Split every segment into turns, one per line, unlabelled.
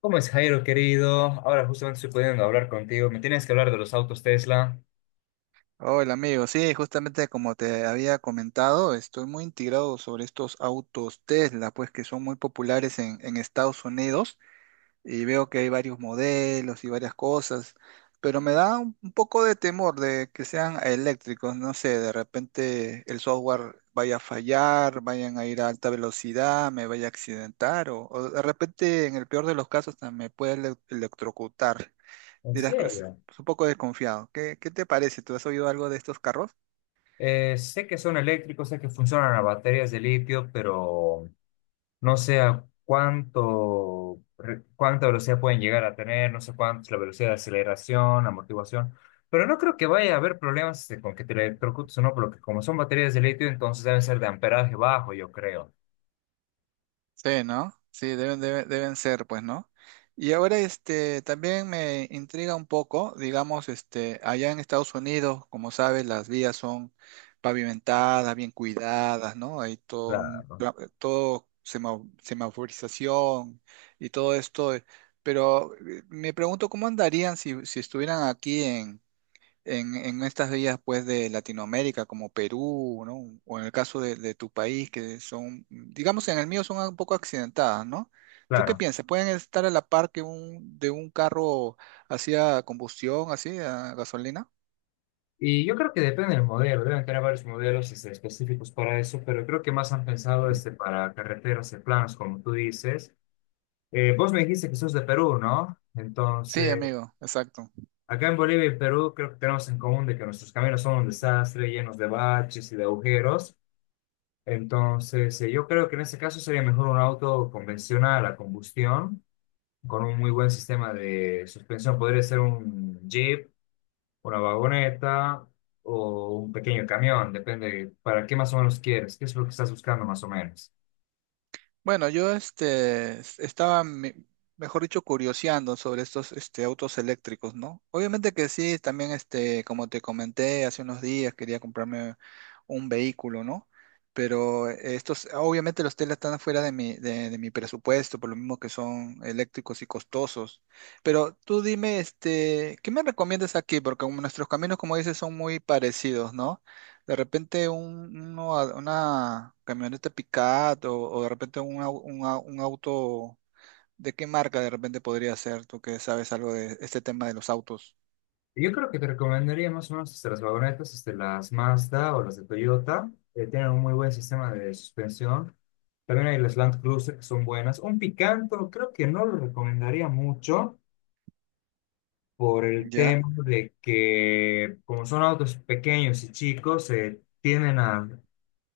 ¿Cómo es Jairo, querido? Ahora justamente estoy pudiendo hablar contigo. Me tienes que hablar de los autos Tesla.
Hola amigo, sí, justamente como te había comentado, estoy muy integrado sobre estos autos Tesla, pues que son muy populares en Estados Unidos y veo que hay varios modelos y varias cosas, pero me da un poco de temor de que sean eléctricos, no sé, de repente el software vaya a fallar, vayan a ir a alta velocidad, me vaya a accidentar o de repente en el peor de los casos hasta me puede electrocutar.
¿En
Dirás que
serio?
es un poco desconfiado. Qué te parece? ¿Tú has oído algo de estos carros?
Sé que son eléctricos, sé que funcionan a baterías de litio, pero no sé a cuánto, cuánta velocidad pueden llegar a tener, no sé cuánto es la velocidad de aceleración, amortiguación. Pero no creo que vaya a haber problemas este, con que te electrocutes o no, porque como son baterías de litio, entonces deben ser de amperaje bajo, yo creo.
Sí, ¿no? Sí, deben ser, pues, ¿no? Y ahora, este, también me intriga un poco, digamos, este, allá en Estados Unidos, como sabes, las vías son pavimentadas, bien cuidadas, ¿no? Hay
Claro,
todo semaforización y todo esto, pero me pregunto cómo andarían si estuvieran aquí en estas vías pues de Latinoamérica como Perú, ¿no? O en el caso de tu país que son, digamos en el mío son un poco accidentadas, ¿no? ¿Tú qué
claro.
piensas? ¿Pueden estar a la par que un, de un carro hacia combustión, así, a gasolina?
Y yo creo que depende del modelo, deben tener varios modelos este, específicos para eso, pero creo que más han pensado este, para carreteras y planos, como tú dices. Vos me dijiste que sos de Perú, ¿no?
Sí,
Entonces,
amigo, exacto.
acá en Bolivia y Perú creo que tenemos en común de que nuestros caminos son un desastre, llenos de baches y de agujeros. Entonces, yo creo que en este caso sería mejor un auto convencional a combustión, con un muy buen sistema de suspensión. Podría ser un Jeep una vagoneta o un pequeño camión, depende de para qué más o menos quieres, qué es lo que estás buscando más o menos.
Bueno, yo este, mejor dicho, curioseando sobre estos este, autos eléctricos, ¿no? Obviamente que sí, también este, como te comenté hace unos días, quería comprarme un vehículo, ¿no? Pero estos, obviamente los Tesla están fuera de mi, de mi presupuesto, por lo mismo que son eléctricos y costosos. Pero tú dime, este, ¿qué me recomiendas aquí? Porque como nuestros caminos, como dices, son muy parecidos, ¿no? De repente una camioneta pickup o de repente un auto, ¿de qué marca de repente podría ser? Tú que sabes algo de este tema de los autos.
Yo creo que te recomendaría más o menos este, las vagonetas, este, las Mazda o las de Toyota, tienen un muy buen sistema de suspensión. También hay las Land Cruiser que son buenas. Un Picanto creo que no lo recomendaría mucho por el
Ya,
tema de que como son autos pequeños y chicos, se tienden a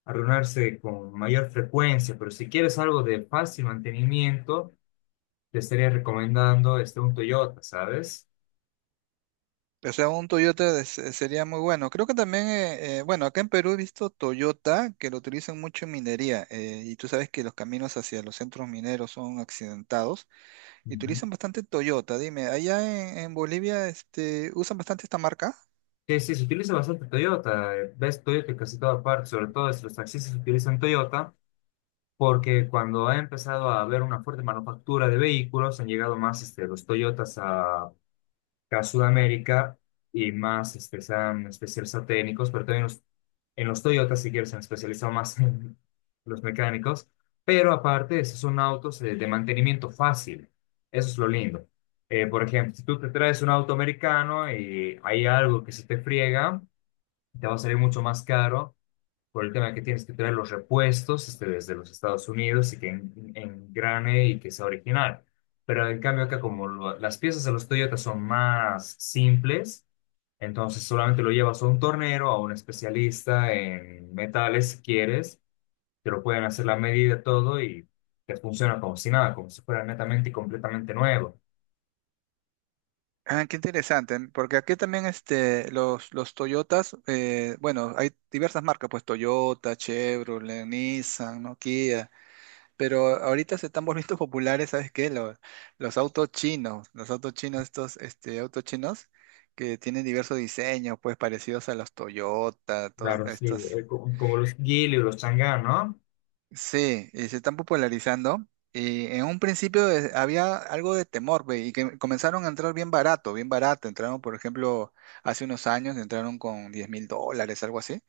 arruinarse con mayor frecuencia, pero si quieres algo de fácil mantenimiento, te estaría recomendando este, un Toyota, ¿sabes?
o sea, un Toyota sería muy bueno. Creo que también, bueno, acá en Perú he visto Toyota que lo utilizan mucho en minería y tú sabes que los caminos hacia los centros mineros son accidentados y
Ujú.
utilizan bastante Toyota. Dime, ¿allá en Bolivia este, usan bastante esta marca?
Sí, sí, se utiliza bastante Toyota. Ves Toyota en casi toda parte, sobre todo los taxistas utilizan Toyota porque cuando ha empezado a haber una fuerte manufactura de vehículos, han llegado más este, los Toyotas a acá a Sudamérica y más este, se han especializado técnicos, pero también en los Toyota, si quieres, se han especializado más en los mecánicos. Pero aparte, esos son autos de mantenimiento fácil. Eso es lo lindo. Por ejemplo, si tú te traes un auto americano y hay algo que se te friega, te va a salir mucho más caro por el tema que tienes que traer los repuestos este, desde los Estados Unidos y que engrane y que sea original. Pero en cambio acá como las piezas de los Toyota son más simples, entonces solamente lo llevas a un tornero, a un especialista en metales si quieres, te lo pueden hacer la medida todo y te funciona como si nada, como si fuera netamente y completamente nuevo.
Ah, qué interesante, porque aquí también este, los Toyotas, bueno, hay diversas marcas, pues Toyota, Chevrolet, Nissan, ¿no? Kia, pero ahorita se están volviendo populares, ¿sabes qué? Los autos chinos, estos este, autos chinos que tienen diversos diseños, pues parecidos a los Toyota, todos
Claro, sí,
estos.
como los Gili o los Chang'an, ¿no?
Sí, y se están popularizando. Y en un principio había algo de temor, ve, y que comenzaron a entrar bien barato, bien barato. Entraron, por ejemplo, hace unos años, entraron con $10.000, algo así,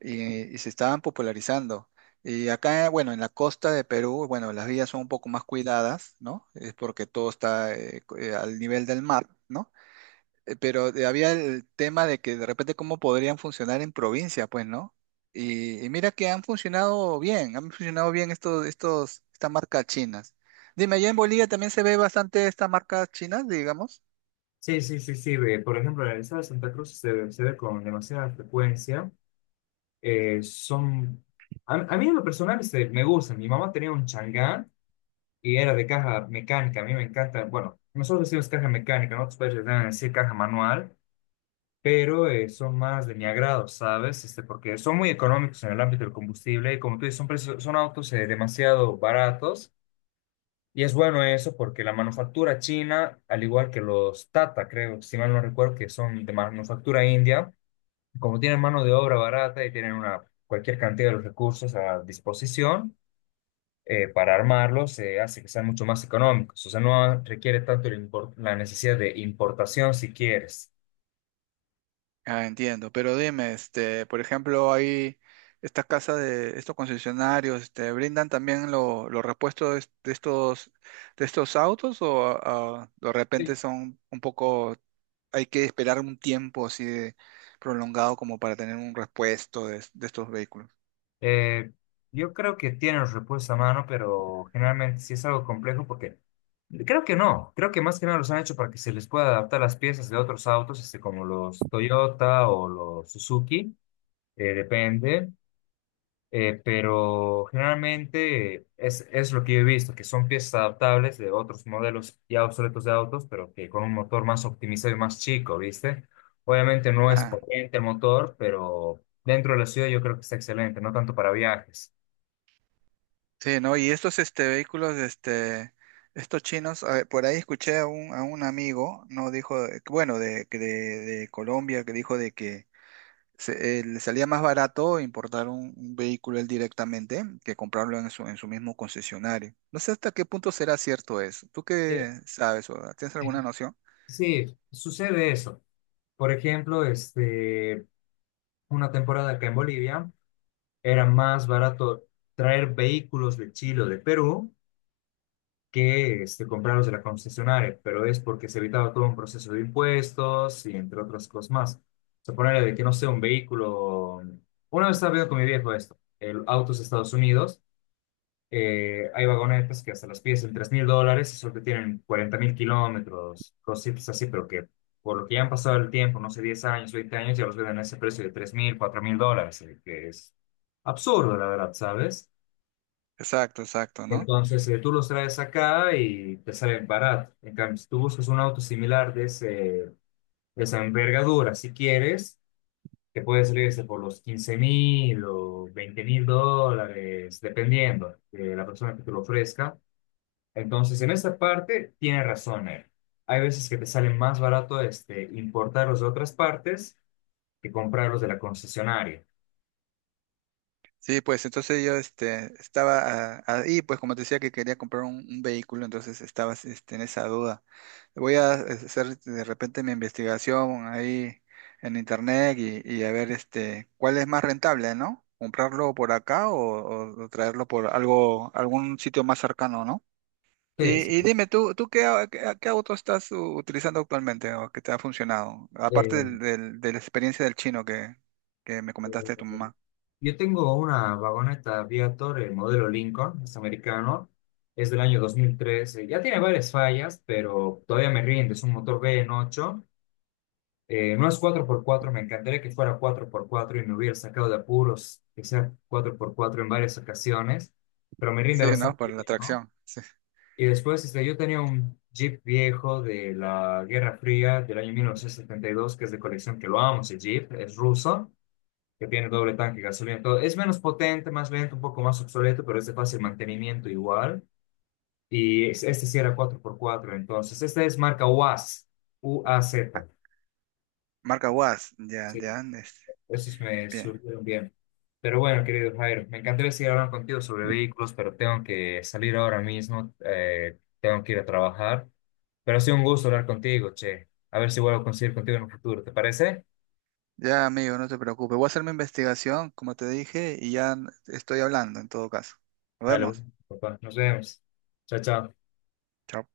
y se estaban popularizando. Y acá, bueno, en la costa de Perú, bueno, las vías son un poco más cuidadas, ¿no? Es porque todo está al nivel del mar, ¿no? Eh, pero había el tema de que de repente cómo podrían funcionar en provincia, pues, ¿no? Y mira que han funcionado bien estas marcas chinas. Dime, ¿allá en Bolivia también se ve bastante estas marcas chinas, digamos?
Sí, sí, sí, sí. Ve, por ejemplo, en el estado de Santa Cruz se ve con demasiada frecuencia son... A mí en lo personal este, me gustan. Mi mamá tenía un Chang'an y era de caja mecánica. A mí me encanta. Bueno, nosotros decimos caja mecánica, ¿no? Ustedes deben decir caja manual, pero son más de mi agrado, ¿sabes? Este, porque son muy económicos en el ámbito del combustible y como tú dices, son, son autos demasiado baratos. Y es bueno eso porque la manufactura china, al igual que los Tata, creo, si mal no recuerdo, que son de manufactura india, como tienen mano de obra barata y tienen una, cualquier cantidad de los recursos a disposición, para armarlos se hace que sean mucho más económicos. O sea, no requiere tanto el la necesidad de importación si quieres.
Ah, entiendo, pero dime, este, por ejemplo, hay estas casas de estos concesionarios, este, ¿brindan también los repuestos de de estos autos o ah, de repente
Sí.
son un poco, hay que esperar un tiempo así de prolongado como para tener un repuesto de estos vehículos?
Eh, yo creo que tienen los repuestos a mano, pero generalmente sí es algo complejo porque creo que no. Creo que más que nada los han hecho para que se les pueda adaptar las piezas de otros autos, este, como los Toyota o los Suzuki, depende. Pero generalmente es lo que yo he visto, que son piezas adaptables de otros modelos ya obsoletos de autos, pero que con un motor más optimizado y más chico, ¿viste? Obviamente no es
Ah,
potente el motor, pero dentro de la ciudad yo creo que está excelente, no tanto para viajes.
sí, ¿no? Y estos este, vehículos, este, estos chinos, a ver, por ahí escuché a un amigo, ¿no? Dijo, bueno, de Colombia, que dijo de que le salía más barato importar un vehículo él directamente que comprarlo en su mismo concesionario. No sé hasta qué punto será cierto eso. ¿Tú
Eh,
qué sabes o tienes
eh,
alguna noción?
sí, sucede eso. Por ejemplo, este, una temporada acá en Bolivia, era más barato traer vehículos de Chile o de Perú que este, comprarlos de la concesionaria, pero es porque se evitaba todo un proceso de impuestos y entre otras cosas más. O sea, de que no sea un vehículo. Una vez estaba viendo con mi viejo esto, el autos de Estados Unidos, hay vagonetas que hasta las pides en $3.000 y solo te tienen 40.000 kilómetros, cositas así, pero que por lo que ya han pasado el tiempo, no sé, 10 años, 20 años, ya los venden a ese precio de $3.000, $4.000, que es absurdo, la verdad, ¿sabes?
Exacto, exacto, ¿no?
Entonces, tú los traes acá y te salen barato. En cambio, si tú buscas un auto similar de, ese, de esa envergadura, si quieres, te puede salir ese por los $15.000 o $20.000, dependiendo de la persona que te lo ofrezca. Entonces, en esa parte, tiene razón él. Hay veces que te sale más barato este, importarlos de otras partes que comprarlos de la concesionaria.
Sí, pues entonces yo este, estaba ah, ahí, pues como te decía que quería comprar un vehículo, entonces estaba este, en esa duda. Voy a hacer de repente mi investigación ahí en internet y a ver este, cuál es más rentable, ¿no? ¿Comprarlo por acá o traerlo por algo, algún sitio más cercano, ¿no?
Sí, sí.
Y dime, tú qué, qué auto estás utilizando actualmente o que te ha funcionado? Aparte
Eh,
de la experiencia del chino que me
eh,
comentaste de tu mamá.
yo tengo una vagoneta Viator, el modelo Lincoln, es americano, es del año 2013, ya tiene varias fallas, pero todavía me rinde, es un motor V8, no es cuatro por cuatro. Me encantaría que fuera cuatro por cuatro y me hubiera sacado de apuros que sea 4x4 en varias ocasiones, pero me rinde
Sí, ¿no?
bastante
Por la
bien, ¿no?
atracción. Sí.
Y después este, yo tenía un Jeep viejo de la Guerra Fría del año 1972, que es de colección, que lo amo, ese Jeep, es ruso que tiene doble tanque gasolina. Todo. Es menos potente, más lento, un poco más obsoleto, pero es de fácil mantenimiento igual. Y este sí era 4x4, entonces. Esta es marca UAZ, UAZ.
Marca WAS. Ya,
Sí,
ya. Este,
esos me
bien.
surgieron bien. Pero bueno, querido Jairo, me encantaría seguir hablando contigo sobre vehículos, pero tengo que salir ahora mismo, tengo que ir a trabajar. Pero ha sido un gusto hablar contigo, che. A ver si vuelvo a conseguir contigo en un futuro, ¿te parece?
Ya, amigo, no te preocupes. Voy a hacer mi investigación, como te dije, y ya estoy hablando en todo caso. Nos
Dale,
vemos.
bueno, papá, nos vemos. Chao, chao.
Chao.